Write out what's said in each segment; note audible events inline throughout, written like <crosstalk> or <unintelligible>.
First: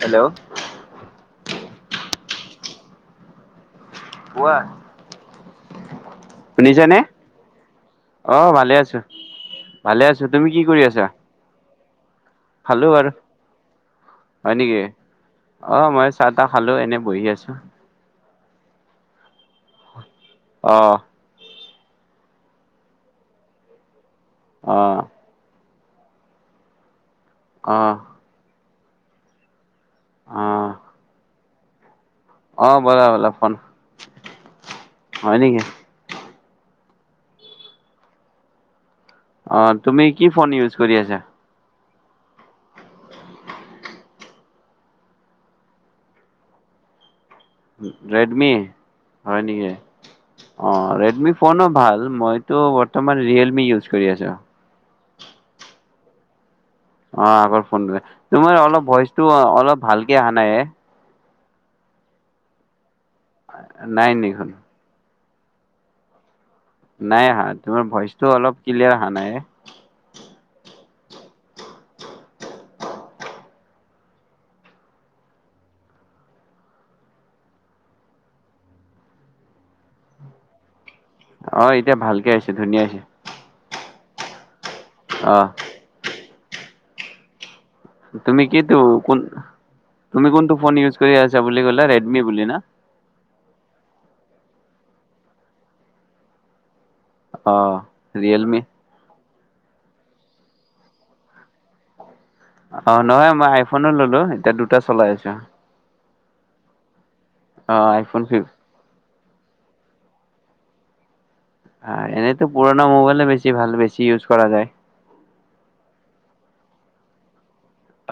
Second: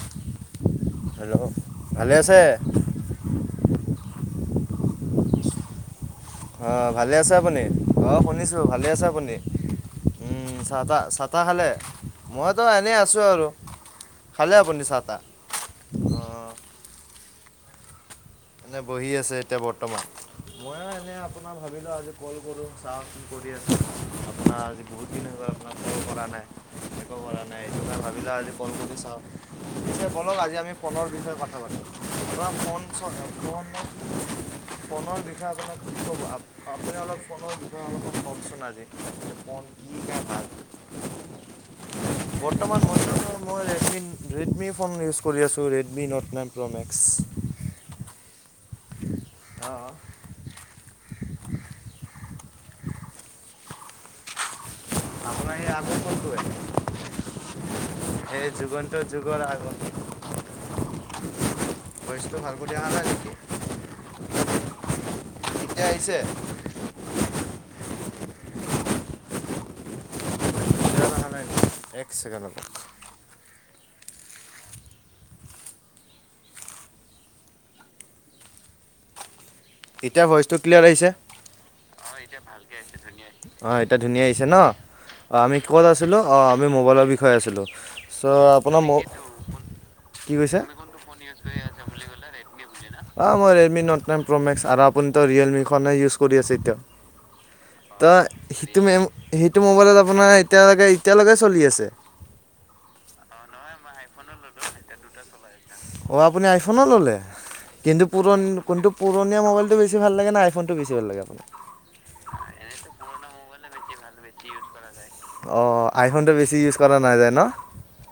Hello hello ভালে আছে। কোৱা। অ, শুনিছানে? ভালে আছে আপুনি অ শুনিছো ভালে আছে আপুনি ভালে আছো তুমি উম কি চাহ কৰি আছা? চাহ তাহ খালে। মইতো খালো এনেই আৰু, আছোঁ খালে হয় নেকি আপুনি চাহ তাহ অ মই চাহ তাহ অঁ খালো এনে বহি আছো। অঁ। এনে বহি আছে এতিয়া বৰ্তমান। অ ময়ো এনে আপোনাৰ। ভাবিলো আজি কল কৰোঁ, চাওঁ কৰি আছে। অ, আজি বহুত দিন হব পৰা নাই <unintelligible> কৰা নাই অ এইটো ভাবিলো আজি। কল কৰি চাও। পিছে বলক অ আজি আমি পলৰ বিষয়ে পাতো । নব <inaudible> আ ফ অ ব'লা ব'লা চ <inaudible> অসম ফোন পনৰৰ হয় বিষয় নেকি? আপোনাকু প্ৰ ভাৱ <inaudible> আপুনি অলপ ফোনৰ বিষয়ে অলপ কওকচোন আজি। যে অ, ফোন তুমি কা কি ভাল ফোন ইউজ কৰি আছা? বৰ্তমান সময় মই ৰেডমি, ৰেডমি ফোন ইউজ কৰি আছোঁ ৰেডমি ন'ট নাইন প্ৰ' মেক্স। ৰেডমি? হয় নেকি, অঁ অ ৰেডমি। কনো ভাল মইতো বৰ্তমান ৰিয়েলমি ইউজ কৰি আছোঁ। আপোনাৰ এই আগ ফোন তোয়ে? অ, আগ ফোন তোমাৰ অলপ যুগন্ত ভইচটো যুগৰ আগত অলপ ভালকে আহা নাই। ভইচটো ভালকৰি আহা নাই। নাই নিখন এতিয়া আহিছে? নাই আহা, তোমাৰ ভইচটো অলপ ক্লিয়াৰ অহা নাই। আহা নাই নি, এক ছেকেণ্ডত ৰ'ব । এতিয়া ভইচটো ক্লিয়াৰ আহিছে? অ, এতিয়া ভালকে আহিছে ধুনীয়া কে এতয়া ধুনীয়া আহি হৈছে ন আমি ক'ত আছিলোঁ। অঁ আমি মোবাইলৰ বিষয়ে আছিলোঁ তুমি চ' কিতো আপোনাৰ কো ম তুমি কি কোনটো কৈছে? ফোন ইউজ কৰি আছা বুলি ক'লে ৰেডমি বুলি ন অ মই ৰেলডমি নট নাইন প্ৰ'মেক্স আৰু আপুনিতো ৰিয়েলমিখনে ইউজ কৰি আছে এতিয়া অ ত ৰিয়েলমি হিতো মেম সেইটো মোবাইলত আপোনাৰ এতিয়ালৈকে এতিয়ালৈকে চলি আছে অ নহয় মই আইফোনে ললোঁ এতিয়া দুটা চলাই আছো অ আপুনি আইফোনো ল'লে। অ কিন্তু আইফোন পুৰণ ফিফ কোনটো পুৰণিয়া মবাইলটো বেছি ভাল লাগে আইফোনটো বেছি ভাল লাগে আপোনাক। এনেইতো পুৰণা মোবাইলে বেছি ভাল বেছি। চি ইউজ কৰা যায়। অঁ আইফোনটো বেছি ইউজ কৰা নাযায় ন।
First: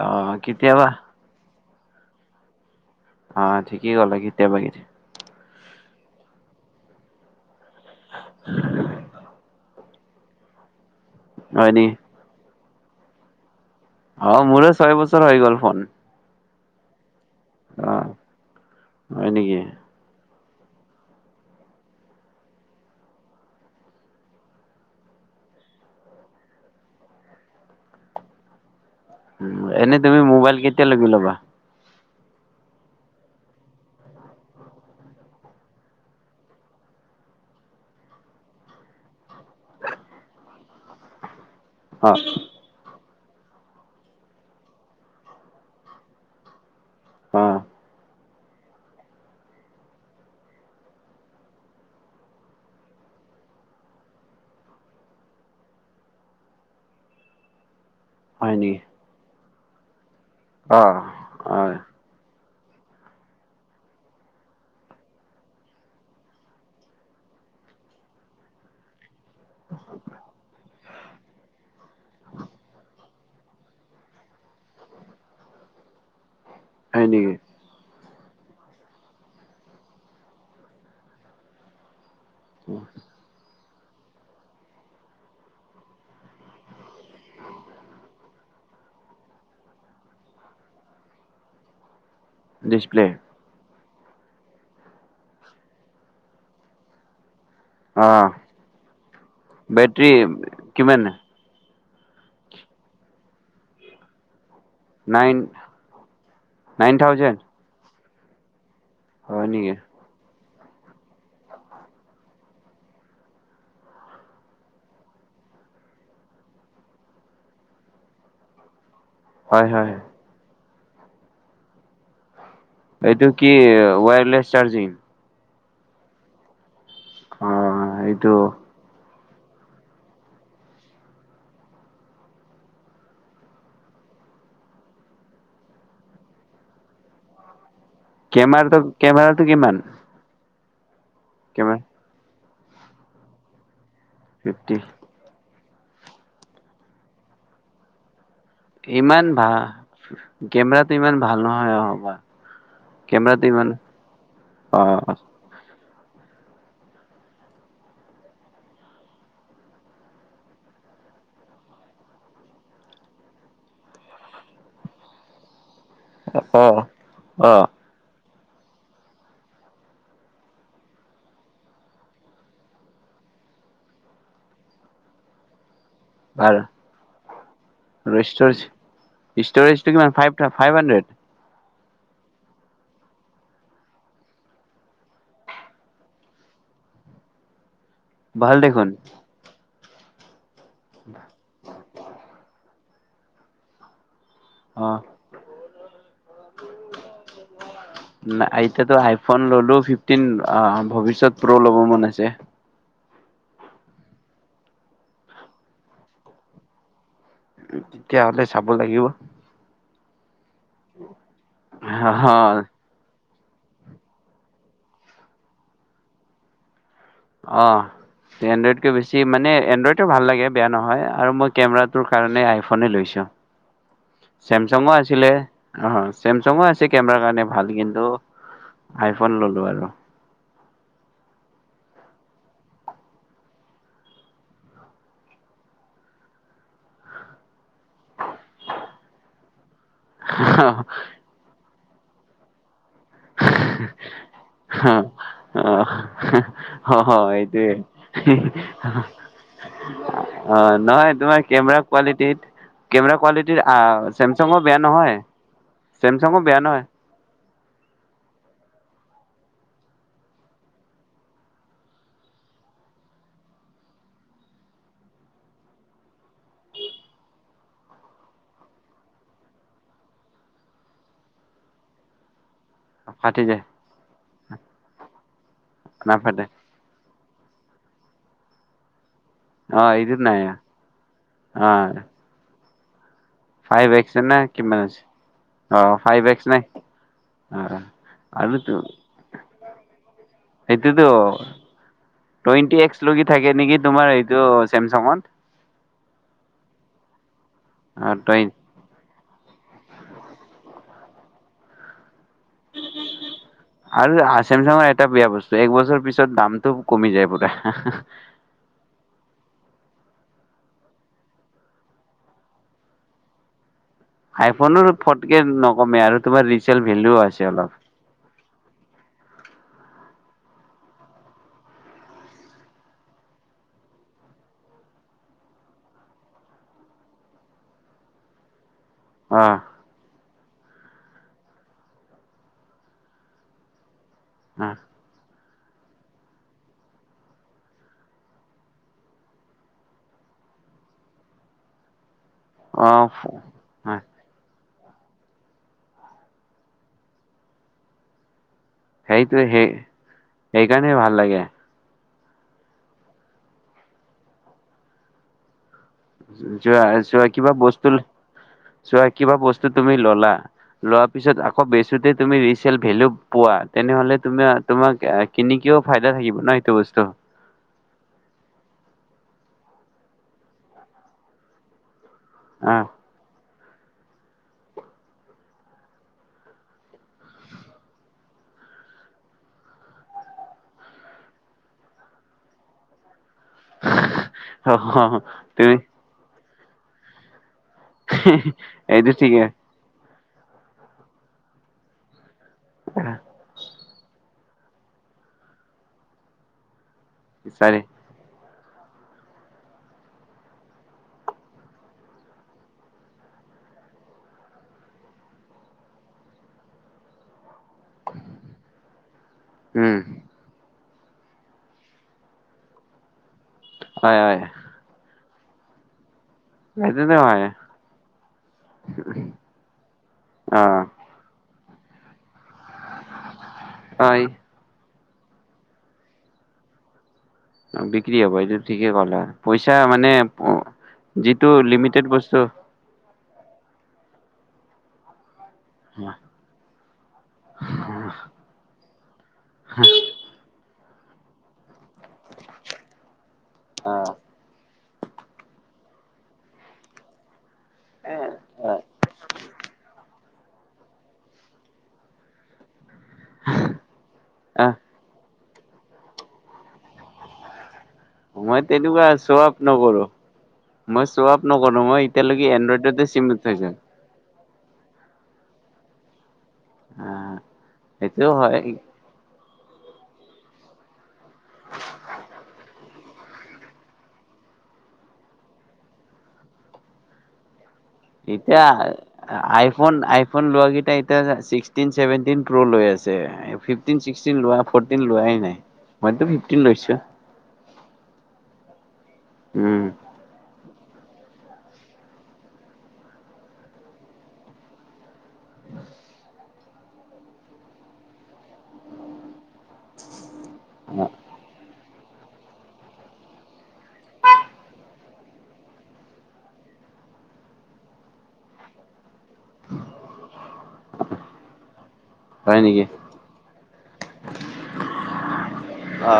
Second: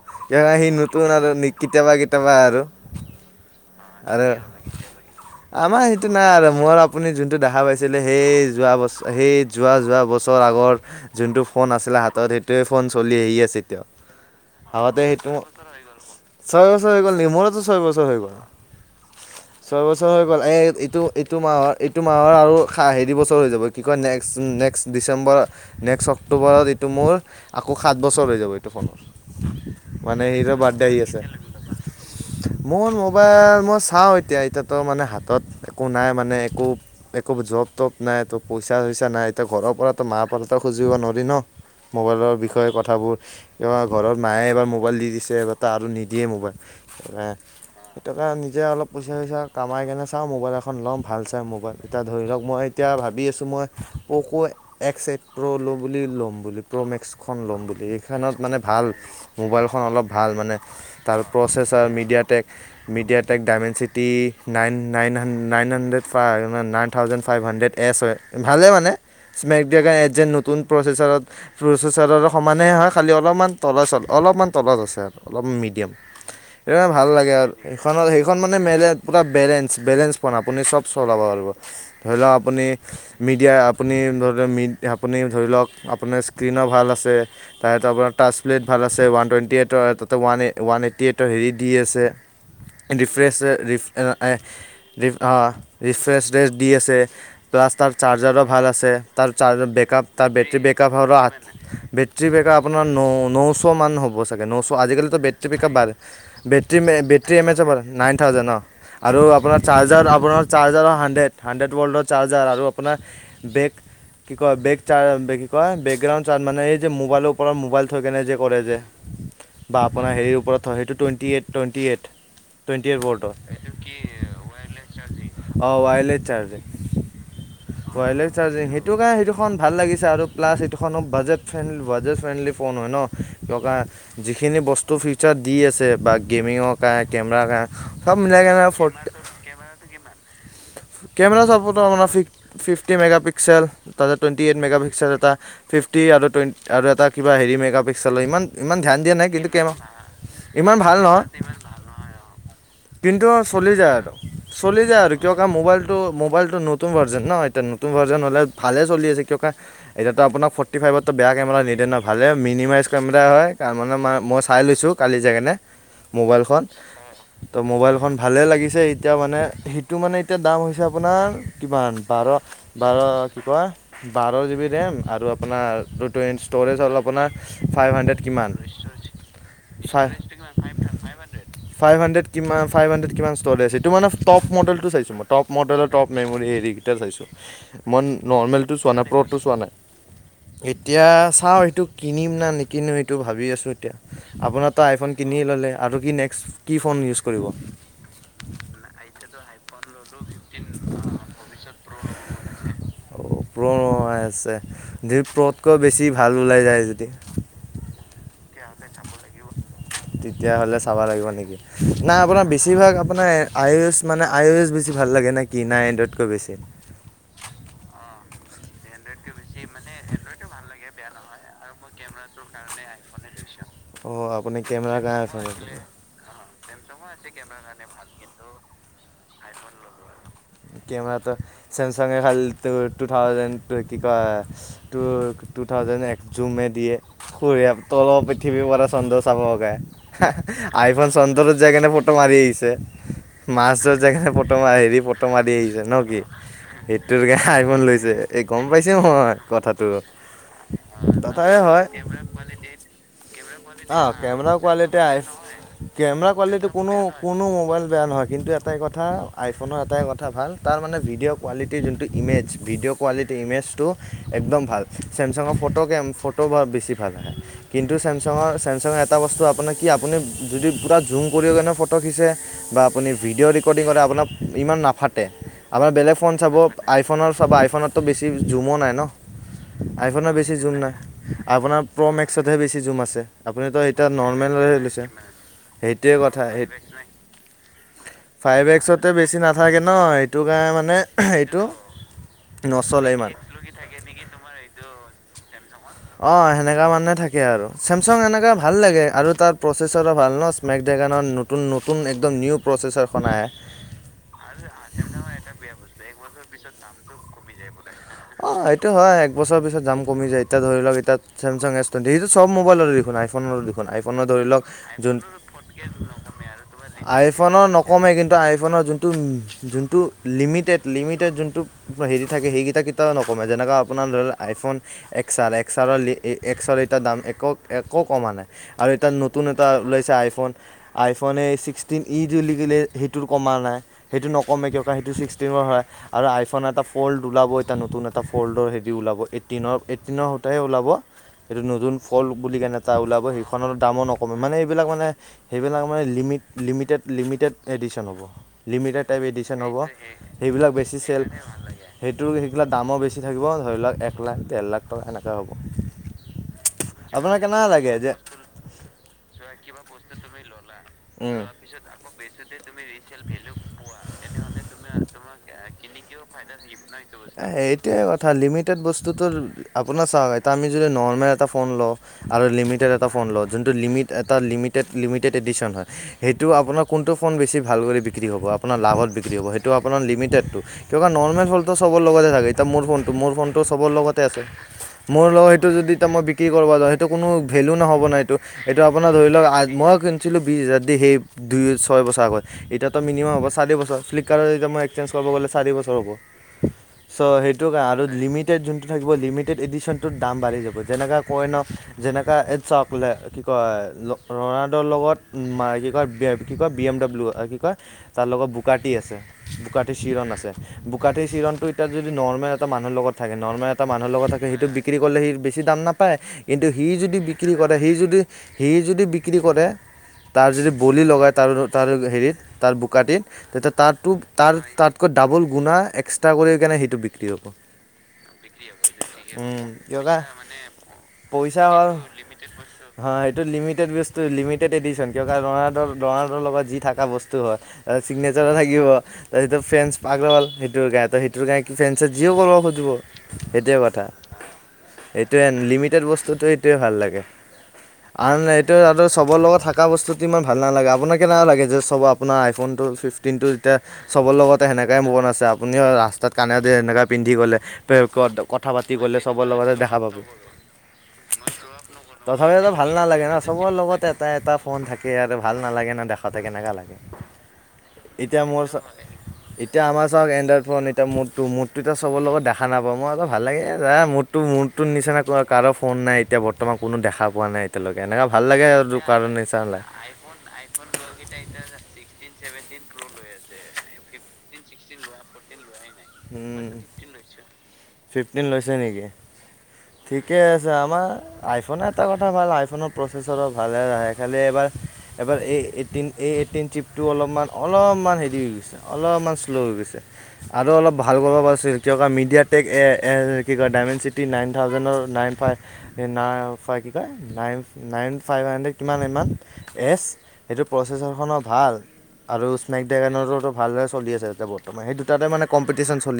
অ ইয়াৰ সি কেতিয়াবা নতুন আৰু নি কেতিয়াবা কেতিয়াবা আৰু অঁ ঠিকে কলা আৰু কেতিয়াবা কেতিয়াবা আমাৰ নাই সেইটো আৰু মোৰ আপুনি যোনটো দেখা পাইছে। দিলে সেই যোৱা বছ সেই যোৱা যোৱা বছৰ আগৰ যোনটো ফোন হয় নি আছে সেইটোৱে ফোন চলি আহি আছে এতিয়াও অ মোৰে ছয় বছৰ হৈ গ'ল ফোন চয় হৈ গল। মোৰোতো চয় অ বছৰ হৈ হয় নেকি গল এই এইটো এইটো মাহৰ এইটো মাহৰ আৰু হেৰি বছৰ হৈ যাব কি কয় নেক্সট নেক্সট ডিচেম্বৰ নেক্সট অক্টোবৰত এইটো মোৰ আকৌ সাত বছৰ হৈ যাব এইটো ফোনৰ। এনেই তুমি মানে সেইটো মোবাইল বাৰ্থডে কেতিয়া আহি লগি আছে ল'বা। মোৰ মোবাইল মই চাওঁ এতিয়া এতিাতো মানে হাতত একো নাই মানে একো একো জপ তপ নাইো পইচা চইচা নাই এয়া ঘৰৰ পৰাতো মা পততো খুজিব নোৱাৰি ন। অ মোবাইলৰ বিষয়ে কথাবোৰ। কা ঘৰৰত মায়ে এবাৰ মোবাইল দি দিছে এবাৰ তটা আৰু নিদিয়ে মোবাইল অ স নিজে অলপ পইচা চইচা কমাই কেনে চাওঁ মোবাইল এখন ল'ম ভাল চাই মোবাইল এতিয়া ধৰি লওক মই এতিয়া ভাবি আছোঁ মই পোক' এক্স এইট প্ৰ' লো বুলি ল'ম। বুলি প্ৰ'মেক্সখন ল'ম বুলি। ফেনত হয় মানে নেকি ভাল। মোবাইলখন অলপ। ভাল মানে অ তাৰ অ processor MediaTek. MediaTek Dimensity nine nine হা nine hundred nine thousand five hundred এছ হয় ভালে মানে। স্মেকড্ৰোগান এজন নতু প্ৰ। আছাৰত। চচাৰৰ সমানে হয় খালী অলপমান তলত অলপমান তলত আছে আৰু অলপমান মিডিয়াম। হয় ভাল নেকি লাগে আৰু এইেইখনত স। সেই জন মানে আপুনাৰ বেলেঞ্চ বেলেঞ্চ প আপুনি চব চলাব পাৰিব। ধৰি লওক আপুনি মিডিয়াই। আপুনি ধৰি লওক মি আপুনি ধৰি লওক। আপোনাৰ স্ক্ৰীণনৰ ভাল আছে তাৰত আপোনাৰ টাচ প্লে ভাল আছে ওৱান টুৱেণ্টি এইটৰ তাতে ওৱান এই ওৱান এইটি এইটৰ হেৰি দি আছে। Display refresh. ৰিফ্ৰেছ ্ৰেছ দি আছে। <unintelligible> প্লাছ তাৰ অঁ চাৰ্জাৰো ভাল আছে তাৰ চাৰ্জাৰ বেকআপ বেটৰী তাৰ বেটে বক। কিমান কভৰাত। <unintelligible> বেটেী বকপ আপোনাৰ ন নশ মান হ'ব চাগে ন। আজিকালিটো নাইন বেটাৰী পিকআপ বঢ নাইন বেটি থাউজেণ্ড এম এচাৰ নাইন। <unintelligible> থউজণ্ ন। <unintelligible> আৰু হয় আপোনাৰ নেকি চাৰ্জাৰ আপোনাৰ। চাৰ্জাৰৰ হাণ্ড্ৰেড হাণ্ড্ৰেড, ৱল্ডৰ চাৰ্জাৰ আৰু আপোনাৰ বেগ কি কয় বেগে। ক বেকগ্ৰাউণ্ড মানে এই যে মোবাইলৰ ওপৰত মোবাইল থৈ কেনে যে কৰে যে। হয় বা হয় আপোনাৰ সেই ওপৰত। সেইটো twenty eight twenty eight. Twenty eight এইটো বৰ্ডৰ কি ৱায়াৰলেছ চাৰ্জিং। অঁ ৱাইাৰলেছ চাৰ্জ। অঁ এইটো চজিং সেইটো কাৰণ সেইটো <unintelligible> এখন ভাল লাগিছে আৰু। প্লাছ এইটোখনো budget friendly budget friendly phone হয় ন কুৱা যিখিনি বস্তু ফিচাৰ দি আছে বা গেমিঙৰ কাৰণ কেমেৰ কাৰ। কেমেৰাটো, কেমেৰাটো কিমান? কেমেৰা চাপৰ্ট আপুনাৰ । Fifty megapixel. ত টুৱেট এই ফিফটি মেগাাপিক্ চা <unintelligible> ফিফটি আৰু টুৱেটি আৰু এটা কিবা হেৰি মেগা পিক্সেলৰ ইমান। ইমান ধ্যান দিয়া নাই কিন্তু, কে ইমান ভাল নহয় কিন্তু কেমেৰাটো ইমান চলি যায় আৰু চলি যায় আৰু অঁ কিয় কাৰ মোবাইল। টো মোবাইলটো নতুন ভাৰ্জন ন, এতিয়া নতুন ভাৰ্জন হলে ভালে চলি আছে কিয়। এতিয়াতো আপোনাক ফৰ্টি ফাইভতো বেয়া কেমেৰা নিদে ন ভালে মিনিমাইজ কেমেৰা হয় কাৰ মেই মই চাই লৈছোঁ কালি যা ইনে মোবাইলখন অঁ ত অঁ মোবাইল খন ভালে লাগিছে এতিয়া মানে সেইটো মানে এতিয়া দাম হৈছে আপোনাৰ কিমান বাৰ বাৰ কি কয় বাৰ জিবিত। ৰেম আৰু আপোনাৰ ভাল ষ্ট'ৰেজ হ'ল আপোনাৰ ফাইভ হাণ্ড্ৰেড আৰু কিমান ষ্টৰেজ ষ্টৰেজটো ফাইভ কিমান ফাইভ হাণ্ড্ৰেড হান্ডেত কিমান। ফাইভ হাণ্ড্ৰেড কিমান ফাইভ হাণ্ড্ৰেড কিমান ষ্ট'লেজ এইেইটো মানে টপ মডেলটো চাইছো মইটপ মডেলৰটপ মেম'ৰি হৰিকেইটা চাইছোঁ মই ভাল নৰ্মেলটো দেখোন চোৱা নাইপৰত চোৱা নাই এতিয়া চাও সেইটো কিনিম না নেকি কিনো এইেইটো ভাবি আছোঁ এতিয়া আপোনাৰ তো আইফোন কিনি ল'লে আৰু কি নে্স এতিাতো আইফোন ললো ফিফটিন ভৱিষ্যত প্ৰ উ ল'ব মন আছে আৰু প্ৰ ও আহ আছে প্ৰ ও'তাকৈ বেছি ভাল ওলাই যায় যদি তেতিয়াহলে চাব লাগিব তেতিয়াহ'লে চাব লাগিব নেকি নাই আপোনাৰ হ- বেছিভাগ আপোনাৰ আই অ' এছ মানে আই অ' এছ বেছি ভাল লাগে নে কি নাই এনডাতকৈ বেছি। অ থি হাইড্ৰেট কৈ বেছি মানে এনডাইডটো ভাল লাগে বেয়া নহয় আৰু মই কেমেৰাটোৰ কাৰণে আইফনে লৈছো অঁ আপুনি চেমচং কেমেৰাৰ কাৰণে আছিলে চাই আহ চেমচঙ আছিল কেমেৰ কাৰণে ভাল কিন্তু আইফ ফন ল'লোঁ আৰু আৰু। কেমেৰাটো চেমচাঙে খালী টু থাউজেণ্ড কি কয় টু টু থাউজেণ্ড এক জুমে দিয়ে স তল পৃথিৱীৰ পৰা চন্দ্ৰ চাবে আইফোনন চন্দৰতো <unintelligible> মাৰি আহিছে। মাছ ধৰ জেগা ফটো মা হেৰি ফত অহ, অহ-অহ কাৰণে এইটোৱে আইফোন লৈছে এই গম পাইছো মই কথাটো। অহ। নহয় তোমাৰ তথাপি কেমেৰা কোৱালিটিত কেমেৰা কোৱালিটি আহ কেমেৰা কোৱালিট আই কেমেৰা চেমচাঙো বেয়া কোৱালিটি নহয়। কোনো-কোনো ম'বাইল বেয়া নহয় কিন্তু এটাই কথা আইফোনৰ এটাই বেয়া নহৈ কিন্তু আটায়ে কথা আই ফোনৰ আটায়ে কথা ভাল তাৰ মানে ভিডিঅ কোৱালিটিৰ যোনটো ইমেজ ভিডিঅ কোৱালিট ইমেজটো একদম ভাল চেমচাঙৰ ফটো কেম, ফটো বেছি ভালে আহে। কিন্তু ছেম চেমচঙৰ-চেমচাঙৰ এটা বস্তু আপোনাৰ কি আপুনি যদি পূৰা জুম কৰি কেনে ফটো খিচে বা আপুনি ফাটি ভিডিঅ' যায় ৰেকৰ্ডিং কৰে আপোনাক ইমান নাফাটে, আপোনাৰ বেলেগ ফোন নাফাটে চাব আ আইফোনৰ চাবা আইফোনতো বেছি জুমো নাই ন? অ', এইটোত আইফোন নাই বেছি জুম নাই, আপোনাৰ অ', প্ৰ মেক্সহে বেছি জুম আপুনি টো ফাইভ এতিয়া এক্স নে নৰ্মেল হে কিমান আছে। লৈছে। হেতোৱে ফাইভ কথা, এক্স নাই অ ফাইভ আৰুতো এক্স তে বেছি থাকে ন কাৰণে মানে সেইটোতো এইটো টুৱেণ্টি এক্স নচলে লগি ইমান থাকে নেকি তোমাৰ এইটো চেমচাঙত? অ সেনেককা মানুহে থাকে। তে আৰু চেমচং এনেককাা ভাল লাগে আৰু তাৰ প্ৰচেছৰ ভাল ন স্নেেক ড্ৰেগনৰ নতুন-নতুন আৰু চছেমচাঙৰ এটা বেয়া বস্তু একবছৰ পিছত দামটো কমি যায় বোলে। অ এইটো হয় এক বছৰ পিছত দাম কমি জাই। এতিয়া ধৰি লওক এতিয়া চেমাং এছ টুৱেন্টি সটো চব মোবাইলো দেখোন আইফোননৰো দেখোন ধৰিলৌক, আইফোনৰ ফটকে নকমে আৰু তোমাৰ ৰিচেল ভেলু আই আছে ফোনৰ অলপ নকমা কিন্তু আই ফোনৰ জুন যোনটো লিমিটেড-লিমিটেড যোনটো হেৰি থাকে সেইকেইটা নকমে যেনেকা আপোনাৰ ধৰি লক আইফোন এক্সেল, এক্সেলৰ এক্সৰ দাম একো-একো কমা নাই। আৰু এাত নতুন এটা ওলাইছে আইফোন। আইফোনে ছিক্সটিন ই য <unintelligible> লে সেইটোৰ কমা নাই। সেইটো নকমে কেই কা সটো ছিক্স ি হয় আৰু আইফোন এটা প'ল্ড ওলাব এটা নতুন এটা ফল্ডৰ হেৰি ওলাব এইটিনৰ-এইটিনৰ সৈতে ওলাব এইটো নতুন ফল বুলি কেনে অ অ এটা ওলাব সেইখননৰ দামো নকমে মানে সেইবিলাক মানে সেইবিলাক মানে লিমিটেড-লিমিটেড এডিশন হ'ব। লিমিটেড টাইপ সেইটো এডিশন সেই হ'ব, সেইবিলাক সেইকাৰণে বেছি ভাল চেল লাগে সেইটো দামো বেছি থাকিব ধৰি লওক এক লাখ ডেৰ লাখটকা এনেকুৱৈ হ'ব। যোৱা চোৱা আপোনাক কিবা কেনে বস্তু, লাগে যে চোৱা কিবা বস্তু তুমি ললা লোৱাৰ পিছত আকৌ বেচোতে তুমি ৰিচেল ভেলু পোৱা তেনেহলে তুমি তোমাক কিনি কিয়ও ফাইদা থাকিব ন সেইটো বস্তু। এ এইটোৱে কথা লিমিটেড বস্তুতো আপোনাৰ চাওক এতিয়া আমি যদি নৰ্মেল এটা ফোন লওঁ, আৰু আহ লিমিটেড এটা ফোন লৈ। যোনটো লিমিট এটা লিমিটেড লিমিটেড এডিশ্যন হয় সেইটো আপোনাৰ কোনটো ফোন বেছি ভাল কৰি বিক্ৰী হ'ব আপোনাৰ লাভত বিক্ৰী হ'ব সেইটো আপোনাৰ লিমিটেডটো কিয় বা নৰ্মেল ফোনটো চবৰ লগতে থাকে মোৰ ফোনটো মোৰ ফোন ত চবৰ লগতে আছে অ মোৰ ৰ সেইটো তুমি যদি তা মই বিক্ৰী কি কৰিবা যা সেইটো কোনো ভেলো নহ'ব ন এইটো এইটো আপোনাৰ ধৰি লওক মই আছিলে বিশছ হাজাৰ দি সেই দুই ছয় বছৰ আগত এতিয়াতো মিনিমাম হ'ব চাৰি বছৰ ফ্লিপকাৰ্টত এতিয়া মই একসেঞ্ কৰাব গ'লে চাৰি বছৰ হ'ব <inaudible> চ' সেইটো চাৰি কাৰ আৰু লিমিট এতিয়া যোনটো থাকিব লিমিটেড এডিশনটোত দাম বাঢ়ি যাব যেনেকা কয় ন যেনেকা এ চাওক কি কয় ৰণাল্ডৰ লগত কয় কি কয় বি এম ডাব্লিউ কি কয় তাৰ লগত বোকাটি আছে বোকাটি উম চিৰণ আছে। বোকাটি চিৰণটো এতিয়া যদি নৰ্মেল এটা মানুহ লগত থাকে না । নৰ্মেল এটা মানুহৰ হয় লগ হয় থাকে সেইটো বিক্ৰী কৰিলে সি বেছি দাম নাপায়। কিন্তু সি সেইটোতো যদি হয় বিক্ৰী কৰে সি যদি সি যদি বিক্ৰী কৰে তাৰ অ যদি বলি লগায় তাৰ তাৰ হেৰিত তাৰ বোকাটিত তেতিয়া তাৰ তো হয় তাৰ তাত কৈ ডাবল গুণা এক্সট্ৰা কৰি কেনে সেইটো বিক্ৰী হ'ব বিক্ৰী হ'ব এইটো ঠিকে কলা পইচা কিয় মানে কা যিটো পইচা হ'ল লিমিটেড বস্তু হয় সেটো লিমিটেড বস্তু লিমিটেড এডিশ্যন দৰাৰ দৰাটোৰ লগত যি থাকা বস্তু হয় চিগনেচাৰো থাকিব। এইটো ফেঞ্চ আগৰৱাল। গা তো সেইটো গা তো কি ফেঞ্চ আচ্ছা যিও কৰিব' খুজিব সেইটোৱে অ কথা। এইটোৱে লিমিটেড বস্তুটো এইটোৱে ভাল লাগে, এ আৰু এইটো আৰু চবৰ লগত, থকা বস্তুটো ইমান ভাল নালাগে আপোনাক কেনেকুৱা লাগে যে চব আপোনাৰ আইফোনটো ফিফটিন টো যেতিয়া চবৰ লগতে আহ সেনেকাই মোভঅন আছে। আপুনি আৰু ৰাস্তাত কানেদি সেনেকা পিন্ধি গ'লে মই কথা পাতি তেনেকুৱা গ'লে শ্ব চবৰ আপ লগতে দেখা নকৰো পাব মই শ্ব আপ নকৰো মই এতিয়ালৈকে তথাপিতো ভাল এনডইডেতে নালাগে চিম ন চবৰ লগত এটা এটা ফোন থাকে আৰু ভাল নালাগে না দেখাব তাতে কেনেকুৱা লাগে আহ সেইটোও এতিয়া হয় মোৰ। এতিয়া আমাৰ চ আই ফোন এতিৱা এটা মো <unintelligible> ত' মটটো চবৰ লগত দেখা নাপাওঁ। মোৰতো আকৌ ভাল লাগে যা মোৰতো মোৰতো নিচিনা কাৰো ফোন নাই এতিয়া বৰ্তমান কোনো দেখা পোৱা নাই এতিয়ালৈকে এনেকুৱা ভাল লাগে এতিয়া আৰু কাৰো নিচিনা নাই আইফোন আইফোন লোৱা কেইটা চিছটিন ছেভেন্তিন প্ৰো লৈ আছে ফিফটিন চিছটিন ফৰটিন লোৱা নাই মইতো ফিফটিন লৈছোঁ। ফিফটিন লৈছে নেকি? ঠিকে আছে। আমাৰ আইফোনৰ এটা কথা ভাল আইফোনৰ প্ৰচেছৰো ভালে ৰাে খালি এবাৰ এবাৰ এইটিন এই এইটিন ট্ৰিপটো অলপমান অলপমান হেৰি হৈ গৈছে অলপমান শ্ল' হৈ গৈছে আৰু ভাল কৰাব আছে ক মিডিয়া টেক এ কি কয় ডায়মেণ্ড চিটি নাইন থাউজেণ্ডৰ নাইন ফাইভ ন কি কয় নাইন নাইন ফাইভ হাণ্ড্ৰেড কিমান । এছ সেইটো প্ৰচেছাৰখনো ভাল আৰু হয় স্নেক নেকি ড্ৰেগনৰোতো ভালদৰে চলি আছে তাতে বৰ্তমান সেই দুটাতে মানে ক অ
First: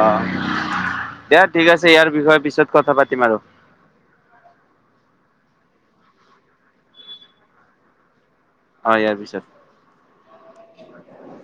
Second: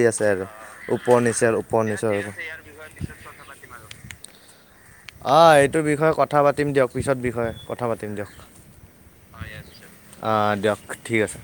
দিয়া ঠিক ওপৰ আছে ইয়াৰ বিষয়ে পিছত কথা নিচৰ পাতিম আৰু আহ এইটোৰ বিষয়ে কথা পাতিম দিয়ক পিছত বিষয়ে কথা পাতিম দিয়ক অ ইয়াৰ পিছত অ দিয়ক ঠিক আছে